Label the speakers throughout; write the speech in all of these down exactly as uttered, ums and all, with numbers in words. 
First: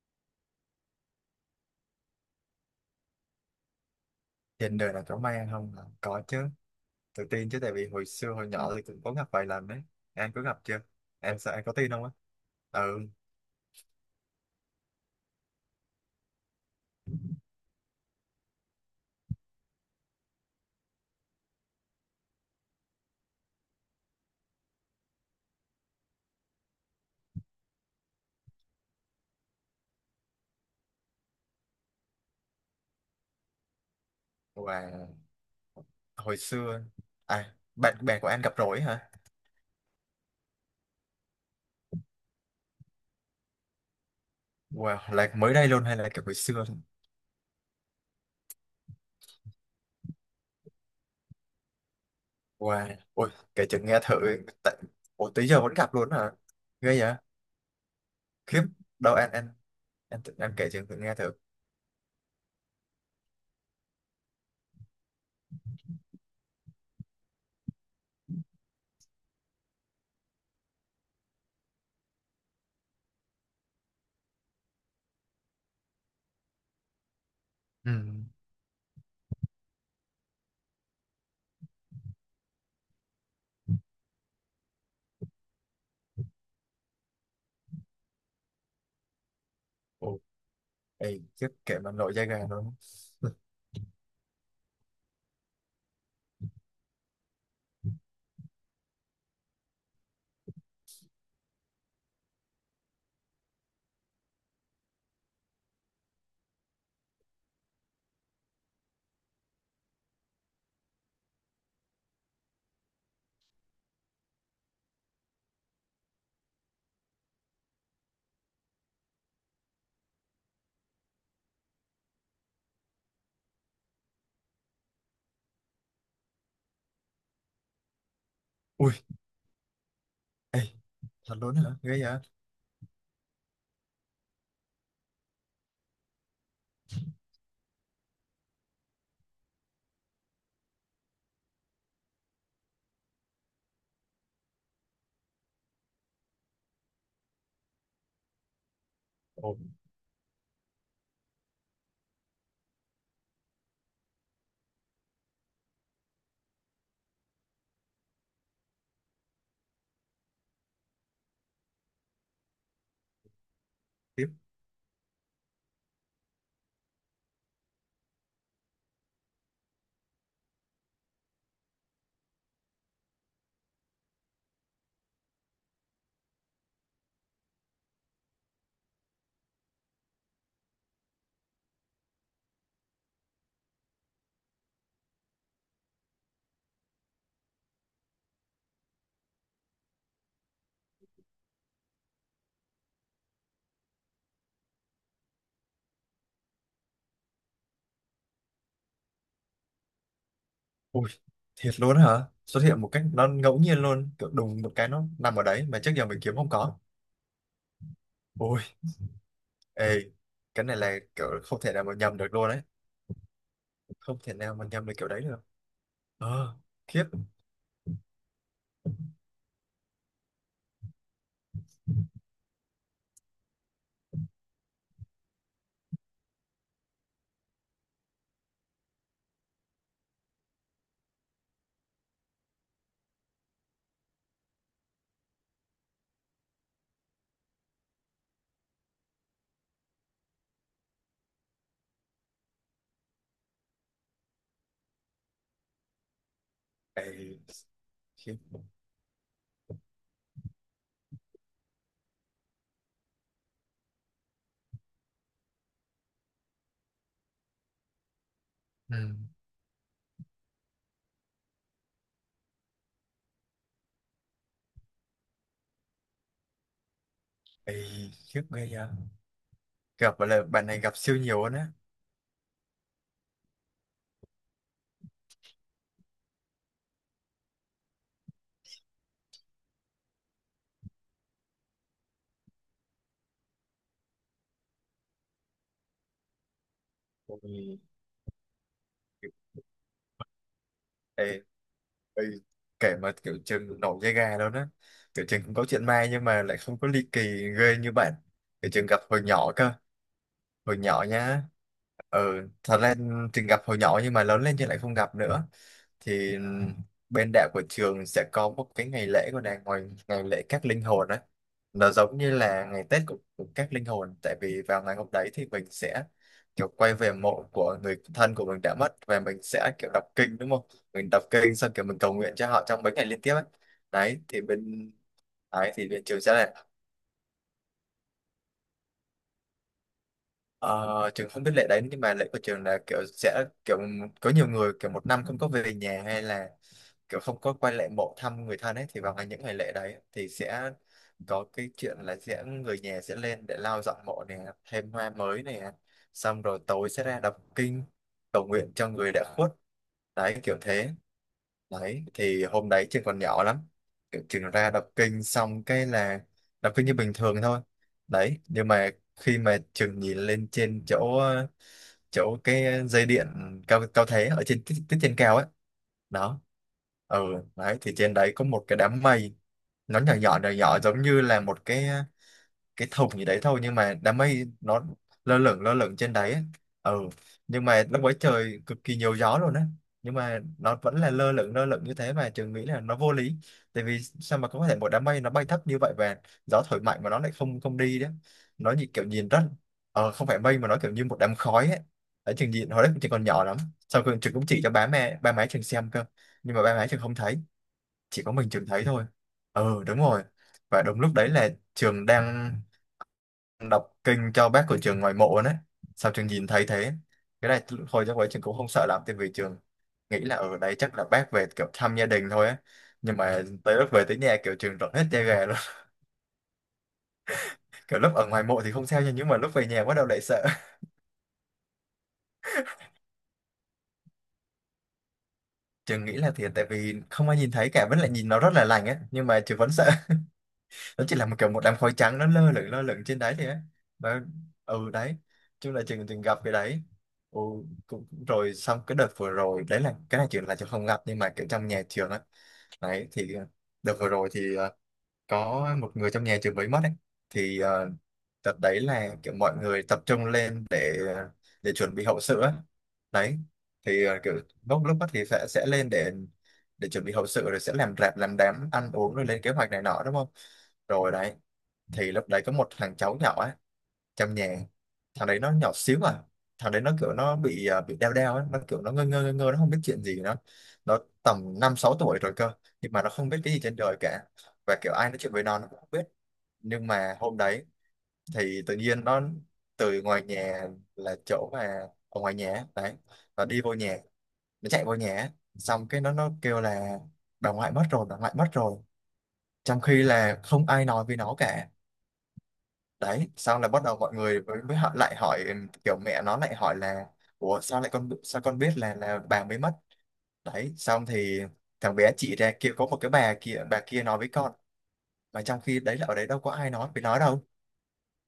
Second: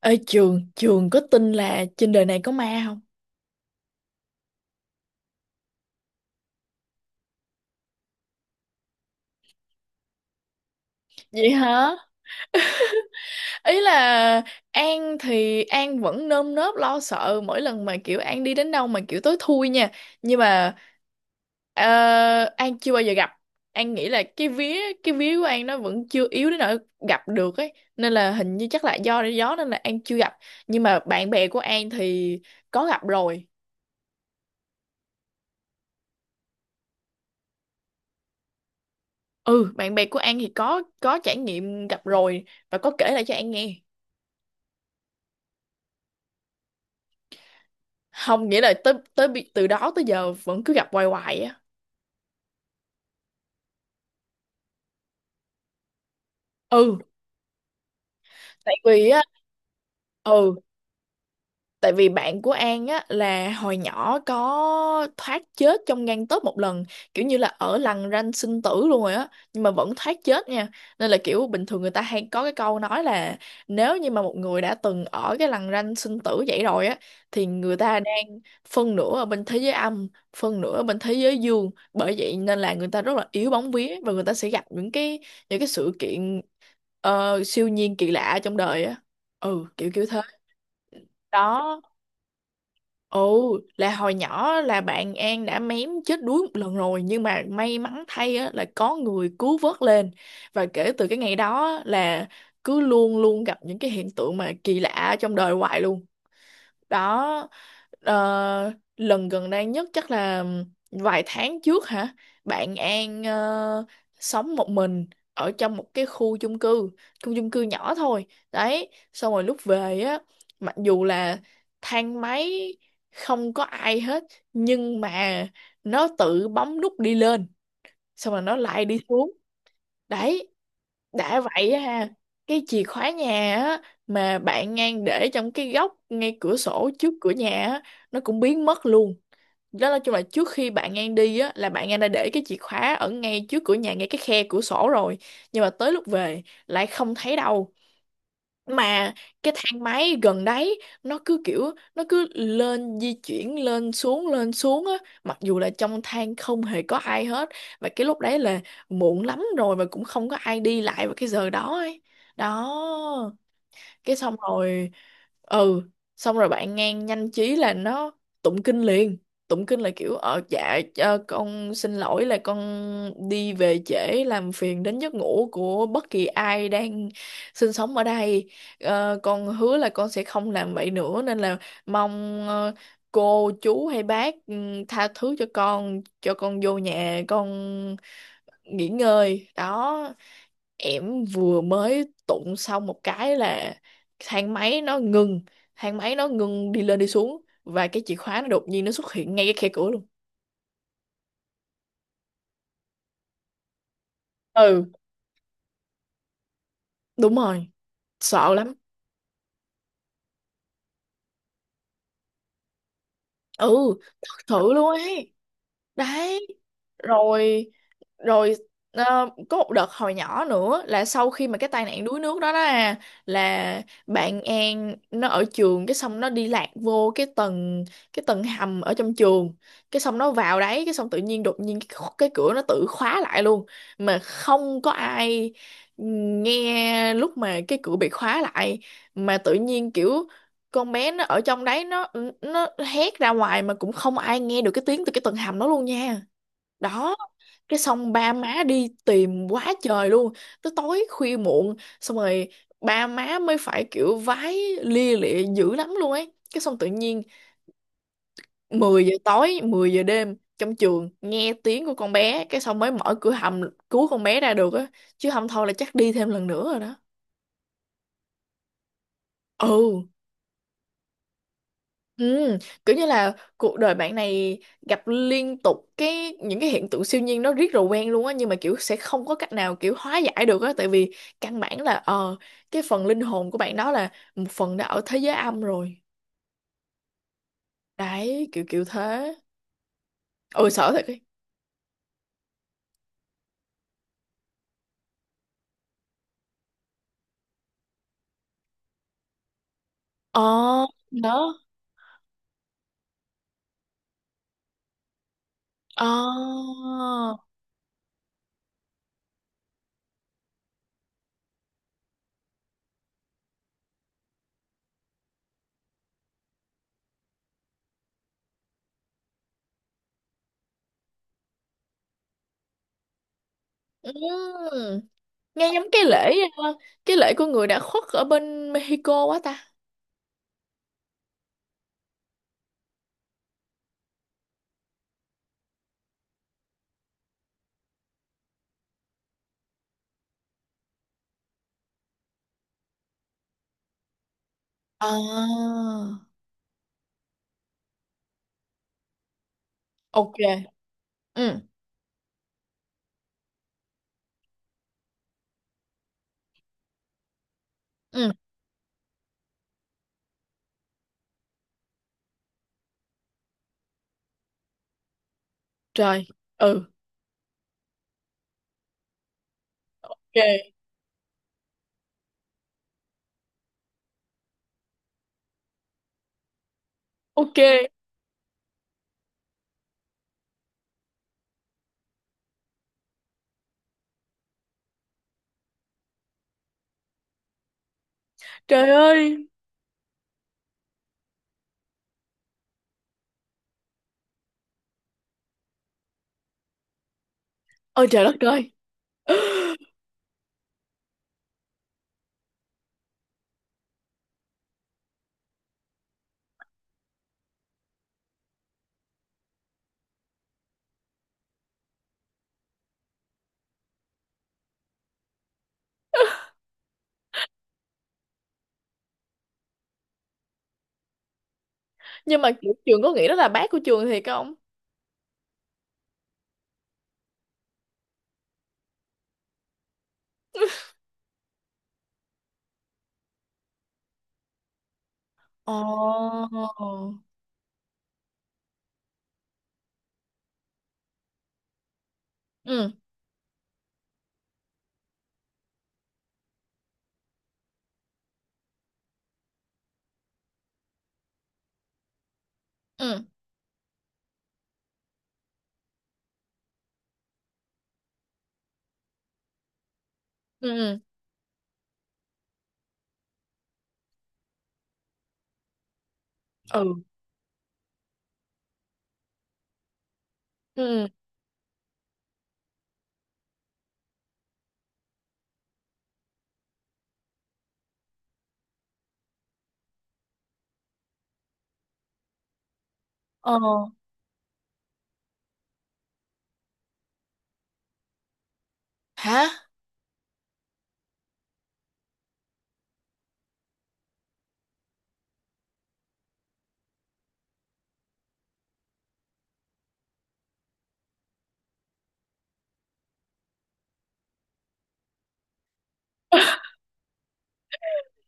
Speaker 1: Ở trường trường có tin là trên đời này có ma không?
Speaker 2: Trên đời nào có may ăn không hả? Có chứ, tự tin chứ, tại vì hồi xưa hồi nhỏ thì cũng có gặp vài lần đấy. Em có gặp chưa? Em
Speaker 1: Vậy
Speaker 2: sợ em có
Speaker 1: hả?
Speaker 2: tin không á? Ừ.
Speaker 1: Ý là An thì An vẫn nơm nớp lo sợ mỗi lần mà kiểu An đi đến đâu mà kiểu tối thui nha, nhưng mà ờ, An chưa bao giờ gặp. An nghĩ là cái vía cái vía của An nó vẫn chưa yếu đến nỗi gặp được ấy, nên là hình như chắc là do gió nên là An chưa gặp. Nhưng mà bạn bè của An thì có gặp rồi.
Speaker 2: Và hồi xưa, à bạn bè của anh gặp rồi hả?
Speaker 1: Ừ, bạn bè của An thì có có trải nghiệm gặp rồi, và có kể lại cho An nghe.
Speaker 2: Wow, là mới đây luôn hay là kiểu hồi xưa thôi?
Speaker 1: Không, nghĩa là tới tới bi- từ đó tới giờ vẫn cứ gặp hoài hoài á.
Speaker 2: Wow, ôi kể chừng nghe thử. Tại, ủa tới giờ vẫn gặp luôn hả?
Speaker 1: Ừ,
Speaker 2: Ghê vậy. Khiếp.
Speaker 1: tại vì
Speaker 2: Đâu
Speaker 1: á.
Speaker 2: anh anh anh tự- em
Speaker 1: Ừ.
Speaker 2: kể chừng thử nghe thử.
Speaker 1: Tại vì bạn của An á là hồi nhỏ có thoát chết trong gang tấc một lần, kiểu như là ở lằn ranh sinh tử luôn rồi á, nhưng mà vẫn thoát chết nha. Nên là kiểu bình thường người ta hay có cái câu nói là, nếu như mà một người đã từng ở cái lằn ranh sinh tử vậy rồi á thì người
Speaker 2: Ừ.
Speaker 1: ta đang phân nửa ở bên thế giới âm, phân nửa ở bên thế giới dương. Bởi vậy nên là người ta rất là yếu bóng vía, và người ta sẽ gặp những cái những cái sự kiện ờ, siêu nhiên kỳ lạ trong đời á. Ừ, kiểu kiểu
Speaker 2: Ồ.
Speaker 1: thế.
Speaker 2: Ê, khiếp, kể
Speaker 1: Đó.
Speaker 2: mà nổi da gà luôn.
Speaker 1: Ồ, là hồi nhỏ là bạn An đã mém chết đuối một lần rồi, nhưng mà may mắn thay á, là có người cứu vớt lên, và kể từ cái ngày đó á, là cứ luôn luôn gặp những cái hiện tượng mà kỳ lạ trong đời hoài luôn. Đó. Ờ, lần gần đây nhất chắc là vài tháng trước hả. Bạn An ờ, sống một mình ở trong một cái khu chung cư, khu chung cư nhỏ thôi. Đấy xong rồi lúc về á, mặc dù là thang máy không có ai hết, nhưng mà nó tự bấm nút đi lên, xong rồi nó lại
Speaker 2: Ui.
Speaker 1: đi xuống. Đấy,
Speaker 2: Ê, thật
Speaker 1: đã
Speaker 2: luôn hả?
Speaker 1: vậy
Speaker 2: Ghê
Speaker 1: ha,
Speaker 2: vậy.
Speaker 1: cái chìa khóa nhà á, mà bạn ngang để trong cái góc ngay cửa sổ trước cửa nhà á, nó cũng biến mất luôn. Đó là chung là trước khi bạn ngang đi á là bạn ngang đã để cái chìa khóa ở ngay trước cửa nhà ngay cái khe cửa sổ rồi, nhưng mà tới lúc về lại không thấy đâu. Mà cái
Speaker 2: Ồ.
Speaker 1: thang máy gần đấy nó cứ kiểu nó cứ lên di chuyển lên xuống lên xuống á, mặc dù là trong thang không hề có ai hết. Và cái lúc đấy là muộn lắm rồi mà cũng không có ai đi lại vào cái giờ đó ấy. Đó, cái
Speaker 2: Khiếp.
Speaker 1: xong rồi. Ừ. Xong rồi bạn ngang nhanh trí là nó tụng kinh liền. Tụng kinh là kiểu ờ dạ ờ, con xin lỗi là con đi về trễ làm phiền đến giấc ngủ của bất kỳ ai đang sinh sống ở đây. Ờ, con hứa là con sẽ không làm vậy nữa, nên là mong ờ, cô chú hay bác, ừ, tha thứ cho con, cho con vô nhà con nghỉ ngơi. Đó, em vừa mới tụng xong một cái là thang máy nó ngừng, thang máy nó ngừng đi lên đi xuống, và cái chìa khóa nó đột nhiên nó xuất hiện ngay cái khe cửa luôn.
Speaker 2: Ui, thiệt luôn hả? Xuất hiện một cách nó ngẫu nhiên luôn, kiểu đùng một cái
Speaker 1: Ừ,
Speaker 2: nó nằm ở đấy mà trước giờ mình kiếm không có.
Speaker 1: đúng rồi, sợ lắm.
Speaker 2: Ui. Ê, cái này là kiểu không thể nào mà nhầm được luôn đấy.
Speaker 1: Ừ,
Speaker 2: Không thể
Speaker 1: thật
Speaker 2: nào mà
Speaker 1: sự luôn
Speaker 2: nhầm được kiểu đấy
Speaker 1: ấy.
Speaker 2: được.
Speaker 1: Đấy.
Speaker 2: Ờ, khiếp.
Speaker 1: Rồi, rồi, ờ, có một đợt hồi nhỏ nữa là sau khi mà cái tai nạn đuối nước đó đó à, là bạn An nó ở trường, cái xong nó đi lạc vô cái tầng, cái tầng hầm ở trong trường. Cái xong nó vào đấy cái xong tự nhiên đột nhiên cái, kho- cái cửa nó tự khóa lại luôn mà không có ai nghe lúc mà cái cửa bị khóa lại. Mà tự nhiên kiểu con bé nó ở trong đấy nó nó hét ra ngoài mà cũng không ai nghe được cái tiếng từ cái tầng hầm đó luôn nha.
Speaker 2: Ê,
Speaker 1: Đó, cái xong ba
Speaker 2: khiếp.
Speaker 1: má đi tìm quá trời luôn, tới tối khuya muộn, xong rồi ba má mới phải kiểu vái lia lịa dữ lắm luôn ấy. Cái xong tự nhiên
Speaker 2: Ừ.
Speaker 1: mười giờ tối, mười giờ đêm trong trường nghe tiếng của con bé, cái xong mới mở cửa hầm cứu con bé ra được á, chứ không thôi là chắc đi thêm lần nữa rồi đó.
Speaker 2: Ê, khiếp ghê vậy.
Speaker 1: Ừ.
Speaker 2: Gặp là bạn này gặp siêu nhiều luôn á.
Speaker 1: Ừ, kiểu như là cuộc đời bạn này gặp liên tục cái những cái hiện tượng siêu nhiên nó riết rồi quen luôn á, nhưng mà kiểu sẽ không có cách nào kiểu hóa giải được á, tại vì căn bản là ờ cái phần linh hồn của bạn đó là một phần đã ở thế giới âm rồi.
Speaker 2: Ôi.
Speaker 1: Đấy kiểu kiểu thế. Ôi sợ thật ấy.
Speaker 2: Ê, ê, kể mà kiểu trường nổi da gà luôn á. Kiểu trường cũng có chuyện ma nhưng mà lại không có ly kỳ ghê như bạn. Kiểu trường gặp hồi nhỏ cơ. Hồi
Speaker 1: Ờ.
Speaker 2: nhỏ nhá.
Speaker 1: Đó.
Speaker 2: Ừ, thật ra từng gặp hồi nhỏ nhưng mà lớn lên thì lại không gặp nữa.
Speaker 1: Ờ.
Speaker 2: Thì bên đạo của trường sẽ có một cái ngày lễ của đàng ngoài, ngày lễ các linh hồn á, nó giống như là ngày Tết của, của các linh hồn, tại vì vào ngày hôm đấy thì mình sẽ kiểu quay về mộ của người thân của mình đã mất và mình sẽ kiểu đọc kinh đúng không, mình đọc kinh xong kiểu mình cầu nguyện cho họ trong mấy ngày liên tiếp ấy. Đấy thì
Speaker 1: Ừ.
Speaker 2: bên,
Speaker 1: Nghe
Speaker 2: đấy
Speaker 1: giống
Speaker 2: thì
Speaker 1: cái
Speaker 2: bên trường
Speaker 1: lễ,
Speaker 2: sẽ,
Speaker 1: ờ, cái lễ của người đã khuất ở bên Mexico quá ta.
Speaker 2: ờ trường không biết lễ đấy nhưng mà lễ của trường là kiểu sẽ kiểu có nhiều người kiểu một năm không có về nhà hay là kiểu không có quay lại mộ thăm người thân ấy, thì vào ngày những ngày lễ đấy thì sẽ có cái chuyện là sẽ người nhà sẽ lên để lau dọn mộ nè, thêm hoa
Speaker 1: Ờ.
Speaker 2: mới nè, xong rồi tối sẽ ra đọc kinh cầu nguyện cho người đã khuất. Đấy,
Speaker 1: Ok.
Speaker 2: kiểu thế.
Speaker 1: Ừ.
Speaker 2: Đấy thì hôm đấy trường còn nhỏ lắm. Kiểu trường ra đọc kinh xong cái là đọc kinh như bình thường thôi.
Speaker 1: Ừ.
Speaker 2: Đấy nhưng mà khi mà trường nhìn lên trên chỗ ờ, chỗ cái dây điện cao cao thế ở trên tiết tiết trên cao ấy.
Speaker 1: Trời.
Speaker 2: Đó.
Speaker 1: Ừ.
Speaker 2: Ừ. Đấy thì trên đấy có một cái đám mây, nó nhỏ nhỏ nhỏ
Speaker 1: Ok,
Speaker 2: nhỏ giống như là một cái cái thùng gì đấy thôi nhưng mà đám mây nó lơ lửng lơ lửng trên đấy ấy. Ừ.
Speaker 1: ok.
Speaker 2: Nhưng mà lúc ấy trời cực kỳ nhiều gió luôn á, nhưng mà nó vẫn là lơ lửng lơ lửng như thế mà trường nghĩ là nó vô lý, tại vì sao mà có thể một đám mây nó bay thấp như vậy và gió thổi mạnh mà nó lại không không đi đấy. Nó như
Speaker 1: Trời
Speaker 2: kiểu nhìn
Speaker 1: ơi.
Speaker 2: rất, ờ, không phải mây mà nó kiểu như một đám khói ấy. Ở trường nhìn hồi đấy trường còn nhỏ lắm, sau khi trường cũng chỉ cho ba mẹ, ba má trường xem cơ, nhưng mà ba má trường không thấy,
Speaker 1: Ôi
Speaker 2: chỉ
Speaker 1: trời
Speaker 2: có
Speaker 1: đất
Speaker 2: mình trường
Speaker 1: ơi.
Speaker 2: thấy thôi. Ừ đúng rồi. Và đúng lúc đấy là trường đang đọc kinh cho bác của trường ngoài mộ đấy, sao trường nhìn thấy thế. Cái này hồi chắc ấy trường cũng không sợ lắm, tại vì trường nghĩ là ở đấy chắc là bác về kiểu thăm gia đình thôi á, nhưng mà tới lúc về tới nhà kiểu trường rợn hết da gà luôn. Kiểu lúc ở ngoài mộ thì không sao nha nhưng mà lúc về nhà bắt đầu lại sợ.
Speaker 1: Nhưng mà kiểu trường có nghĩ đó là bác của trường thiệt không?
Speaker 2: Trường nghĩ là thiệt, tại vì không ai nhìn thấy cả vẫn lại nhìn nó rất là lành á, nhưng mà trường vẫn sợ. Nó chỉ là một kiểu một đám khói trắng nó lơ lửng lơ lửng trên đấy thì ấy. Nó, ừ đấy,
Speaker 1: Ồ.
Speaker 2: chung là trường từng gặp cái đấy. Ừ, cũng rồi, xong cái đợt vừa rồi đấy là cái này trường là trường không gặp nhưng mà kiểu trong nhà trường á.
Speaker 1: Ừ,
Speaker 2: Đấy thì ờ, đợt vừa rồi thì ờ, có một người trong nhà trường mới mất ấy, thì ờ, đợt đấy là kiểu mọi người tập trung lên để ờ, để chuẩn bị hậu sự á.
Speaker 1: ừ,
Speaker 2: Đấy thì ờ, kiểu lúc lúc đó thì sẽ sẽ lên để để chuẩn bị hậu sự rồi sẽ làm rạp làm đám ăn uống rồi lên kế hoạch này nọ đúng không.
Speaker 1: ừ,
Speaker 2: Rồi đấy thì lúc đấy có một thằng cháu nhỏ á, trong nhà. Thằng đấy nó nhỏ xíu à. Thằng đấy
Speaker 1: ừ,
Speaker 2: nó kiểu nó bị à, bị đeo đeo ấy, nó kiểu nó ngơ ngơ ngơ ngơ, nó không biết chuyện gì nó. Nó
Speaker 1: ừ.
Speaker 2: tầm năm sáu tuổi rồi cơ, nhưng mà nó không biết cái gì trên đời cả, và kiểu ai nói chuyện với nó nó cũng không biết. Nhưng mà hôm đấy thì tự nhiên nó từ ngoài nhà, là chỗ mà ở ngoài nhà á, đấy, nó
Speaker 1: Ờ.
Speaker 2: đi vô nhà, nó chạy vô nhà á, xong cái nó nó kêu là bà ngoại mất rồi bà ngoại mất rồi,
Speaker 1: Hả?
Speaker 2: trong khi là không ai nói với nó cả. Đấy sau là bắt đầu mọi người mới, mới họ lại hỏi, ừ kiểu mẹ nó lại hỏi là ủa sao lại con, sao con biết là là bà mới mất. Đấy xong thì thằng bé chỉ ra kia có một cái bà kia, bà kia nói với con, mà trong khi đấy là ở đấy đâu có ai nói với nó đâu.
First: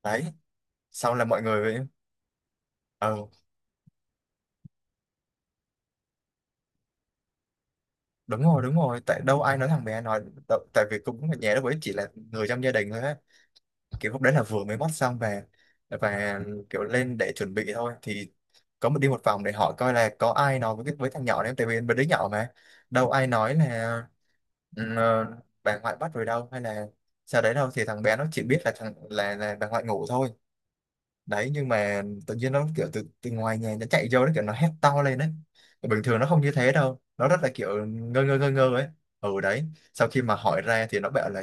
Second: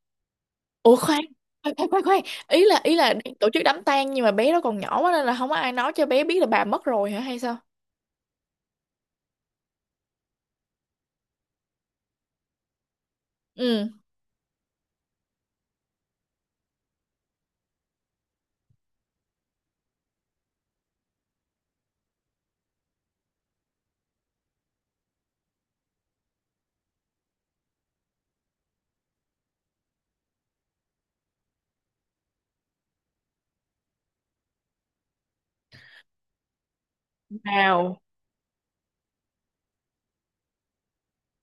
Speaker 2: Đấy
Speaker 1: Ủa
Speaker 2: sau
Speaker 1: khoan.
Speaker 2: là mọi
Speaker 1: Khoan,
Speaker 2: người mới,
Speaker 1: khoan, khoan, khoan. Ý là, ý là
Speaker 2: ờ
Speaker 1: đang tổ chức đám tang nhưng mà bé đó còn nhỏ quá nên là không có ai nói cho bé biết là bà mất rồi hả hay sao?
Speaker 2: đúng rồi đúng rồi, tại đâu ai nói, thằng bé nói đâu, tại vì cũng ở nhà lúc ấy chỉ là người trong gia đình thôi á.
Speaker 1: Ừ.
Speaker 2: Kiểu lúc đấy là vừa mới mót xong về, và kiểu lên để chuẩn bị thôi, thì có một đi một vòng để hỏi coi là có ai nói với cái- với thằng nhỏ đấy, tại vì bên đứa nhỏ mà. Đâu ai nói là, ừ, ờ, bà ngoại bắt rồi đâu, hay là sau đấy đâu, thì thằng bé nó chỉ biết là thằng là, là bà ngoại ngủ thôi. Đấy nhưng mà tự nhiên nó kiểu từ từ ngoài nhà nó chạy vô, nó kiểu nó hét to lên đấy, bình thường nó không như thế đâu, nó rất là kiểu
Speaker 1: Wow.
Speaker 2: ngơ ngơ ngơ ngơ ấy. Ừ đấy, sau khi mà hỏi ra thì nó bảo là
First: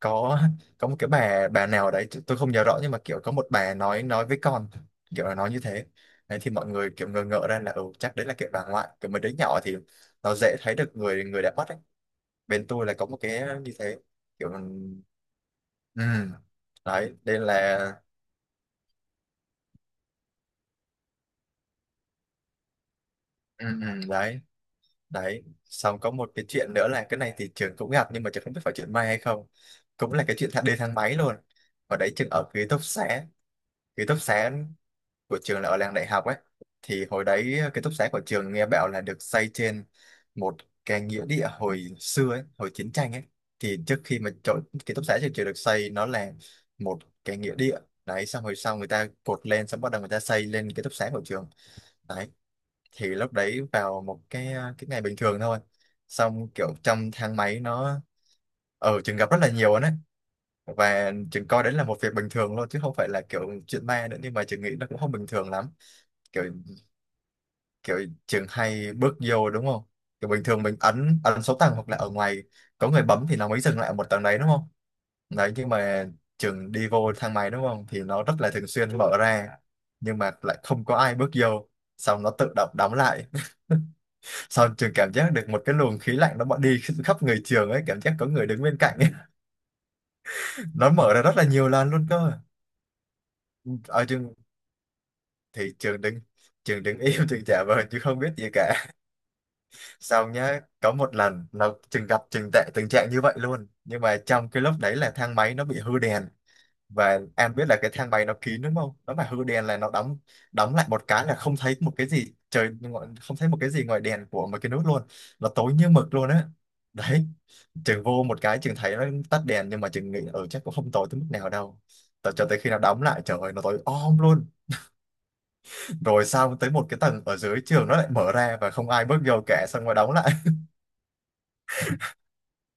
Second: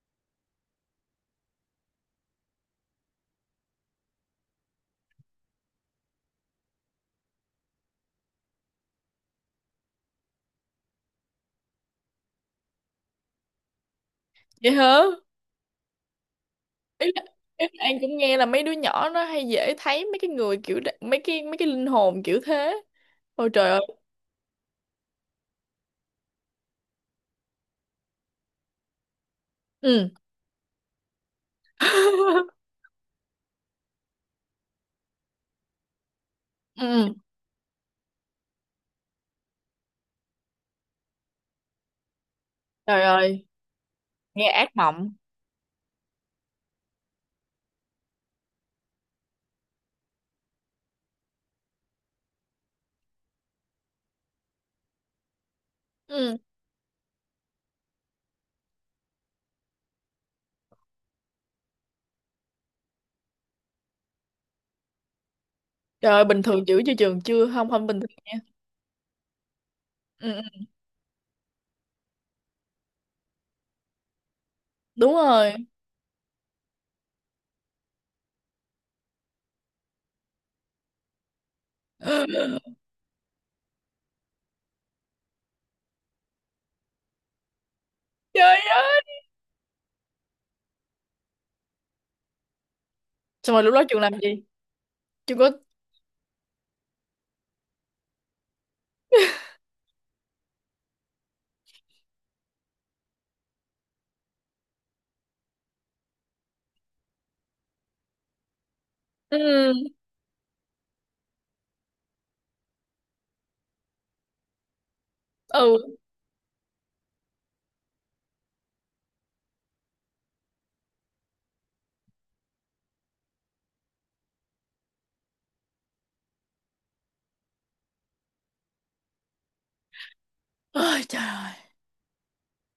Speaker 2: có có một cái bà bà nào đấy t- tôi không nhớ rõ, nhưng mà kiểu có một bà nói nói với con, kiểu là nói như thế. Đấy thì mọi người kiểu ngờ ngợ ra là ừ chắc đấy là kiểu bà ngoại, kiểu mấy đứa nhỏ thì nó dễ thấy được người người đã mất ấy. Bên tôi là có một cái như thế, kiểu.
Speaker 1: Vậy hả?
Speaker 2: Ừ
Speaker 1: Ý
Speaker 2: đấy,
Speaker 1: là,
Speaker 2: đây
Speaker 1: ý
Speaker 2: là.
Speaker 1: là An cũng nghe là mấy đứa nhỏ nó hay dễ thấy mấy cái người kiểu đ- mấy cái mấy cái linh hồn kiểu thế. Ôi
Speaker 2: Ừ,
Speaker 1: trời ơi.
Speaker 2: ừ, đấy. Đấy xong có một cái chuyện nữa là cái này thì trường cũng gặp nhưng mà trường không biết phải chuyện may hay không,
Speaker 1: Ừ.
Speaker 2: cũng là cái chuyện thang- đi thang máy luôn. Và đấy trường ở ký túc xá, ký túc xá của trường là ở làng đại học ấy. Thì
Speaker 1: Ừ,
Speaker 2: hồi đấy ký túc xá của trường nghe bảo là được xây trên một cái nghĩa địa hồi xưa ấy, hồi chiến
Speaker 1: trời
Speaker 2: tranh ấy.
Speaker 1: ơi
Speaker 2: Thì trước khi mà
Speaker 1: nghe
Speaker 2: chỗ
Speaker 1: ác
Speaker 2: ký túc
Speaker 1: mộng.
Speaker 2: xá trường trường được xây nó là một cái nghĩa địa. Đấy xong rồi sau người ta cột lên xong bắt đầu người ta xây lên ký túc xá của trường. Đấy thì lúc đấy vào một cái cái ngày bình thường thôi,
Speaker 1: Ừ,
Speaker 2: xong kiểu trong thang máy nó, ở trường gặp rất là nhiều đấy, và trường coi đấy là một việc bình thường luôn chứ không phải là kiểu chuyện ma nữa, nhưng mà trường nghĩ nó cũng không bình thường lắm.
Speaker 1: trời ơi bình
Speaker 2: Kiểu,
Speaker 1: thường chữ chưa trường chưa không không bình
Speaker 2: kiểu
Speaker 1: thường nha.
Speaker 2: trường hay bước vô đúng không, kiểu
Speaker 1: Ừ,
Speaker 2: bình
Speaker 1: ừ,
Speaker 2: thường mình ấn ấn số tầng hoặc là ở ngoài có người bấm thì nó mới dừng lại ở một tầng đấy đúng không.
Speaker 1: đúng rồi.
Speaker 2: Đấy nhưng mà trường đi vô thang máy đúng không thì nó rất là thường xuyên mở ra nhưng mà lại không có ai bước vô, xong nó tự động đóng lại. Xong trường cảm giác được một cái luồng khí lạnh nó bọn đi khắp người trường ấy, cảm giác có người
Speaker 1: Trời
Speaker 2: đứng bên cạnh
Speaker 1: ơi,
Speaker 2: ấy. Nó mở ra rất là nhiều lần luôn cơ.
Speaker 1: xong rồi lúc đó trường
Speaker 2: Ở
Speaker 1: làm
Speaker 2: trường
Speaker 1: gì, trường có?
Speaker 2: thì trường đứng, trường đứng im trường trả vờ chứ không biết gì cả. Xong nhá, có một lần nó trường gặp trường tệ tình trạng như vậy luôn. Nhưng mà trong cái lúc đấy là thang máy nó bị hư đèn, và em biết là cái thang máy nó kín đúng không, nó mà hư đèn
Speaker 1: Ừ.
Speaker 2: là nó đóng, đóng lại một cái là không thấy một cái gì, trời ngo- không thấy một cái gì ngoài đèn của một cái nút luôn, nó tối
Speaker 1: Ừ.
Speaker 2: như mực luôn á. Đấy trường vô một cái trường thấy nó tắt đèn, nhưng mà trường nghĩ ở chắc cũng không tối tới mức nào đâu. Tại cho tới khi nào đóng lại, trời ơi nó tối om luôn. Rồi sau tới một cái tầng ở dưới trường nó lại mở ra và không ai bước vô cả, xong rồi đóng lại.
Speaker 1: Ôi trời ơi,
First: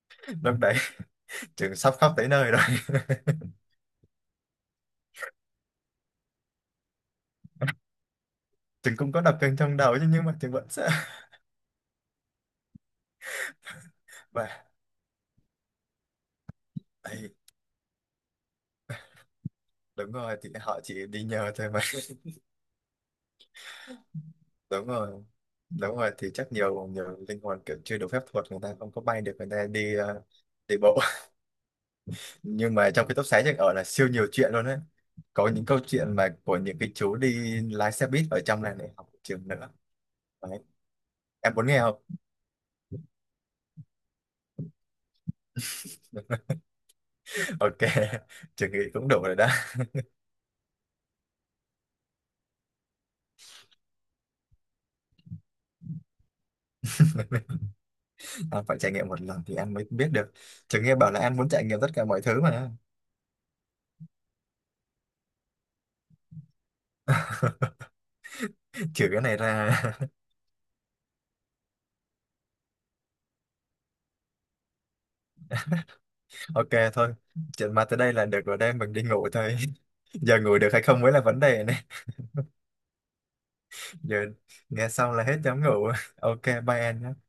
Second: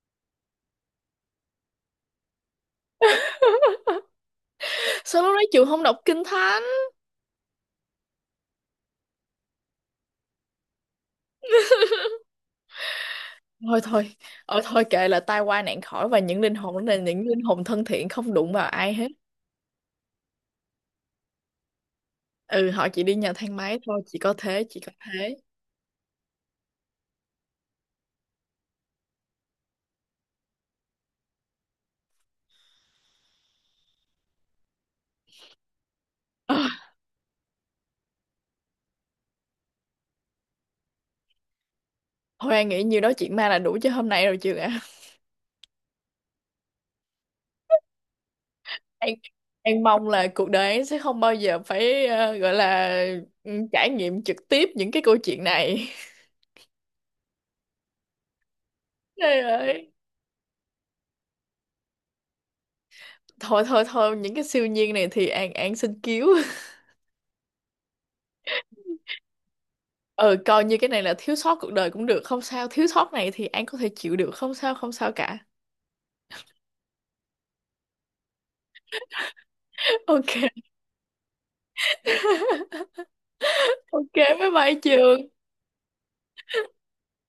Speaker 2: Lúc đấy trường sắp khóc tới nơi rồi.
Speaker 1: sao lúc đó trường không đọc kinh thánh?
Speaker 2: Trường cũng có đập chân trong đầu chứ, nhưng mà trường vẫn sợ.
Speaker 1: Thôi thôi. Ờ
Speaker 2: Và
Speaker 1: thôi kệ, là tai qua nạn khỏi, và những linh hồn đó là những
Speaker 2: ấy,
Speaker 1: linh hồn thân thiện, không đụng vào ai hết.
Speaker 2: đúng rồi, thì họ chỉ đi nhờ thôi mà.
Speaker 1: Ừ, họ chỉ đi nhờ thang máy thôi, chỉ có thế, chỉ
Speaker 2: Đúng
Speaker 1: có
Speaker 2: rồi,
Speaker 1: thế.
Speaker 2: đúng rồi, thì chắc nhiều nhiều linh hồn kiểu chưa đủ phép thuật, người ta không có bay được, người ta đi ờ, đi bộ. Nhưng mà trong cái tốc xá Trạch ở là siêu nhiều chuyện luôn đấy. Có những câu chuyện mà
Speaker 1: Ờ,
Speaker 2: của những cái chú đi lái xe buýt ở trong này, này học trường nữa. Đấy, em muốn nghe không?
Speaker 1: thôi An nghĩ nhiêu đó chuyện ma là đủ cho hôm nay rồi trường ạ.
Speaker 2: Ok, trường nghĩ cũng
Speaker 1: An,
Speaker 2: đủ rồi đó.
Speaker 1: An mong là cuộc đời An sẽ không bao giờ phải, ờ, gọi là, ừ, trải nghiệm trực tiếp những cái câu chuyện này.
Speaker 2: Anh phải trải nghiệm một
Speaker 1: Trời
Speaker 2: lần thì anh mới
Speaker 1: ơi.
Speaker 2: biết được. Trường nghe bảo là anh muốn trải nghiệm tất cả mọi thứ mà.
Speaker 1: Thôi thôi thôi, những cái siêu nhiên này thì An, An xin cứu.
Speaker 2: Trừ cái này ra.
Speaker 1: Ừ, coi như cái này là thiếu sót cuộc đời cũng được, không sao. Thiếu sót này thì An có thể chịu được, không sao, không sao cả.
Speaker 2: Ok thôi, chuyện ma tới đây là được rồi đây, mình đi ngủ thôi. Giờ ngủ được hay không mới là vấn đề.
Speaker 1: Ok,
Speaker 2: Giờ
Speaker 1: ok, bye bye
Speaker 2: nghe xong là hết
Speaker 1: trường.
Speaker 2: dám ngủ. Ok bye em nhé.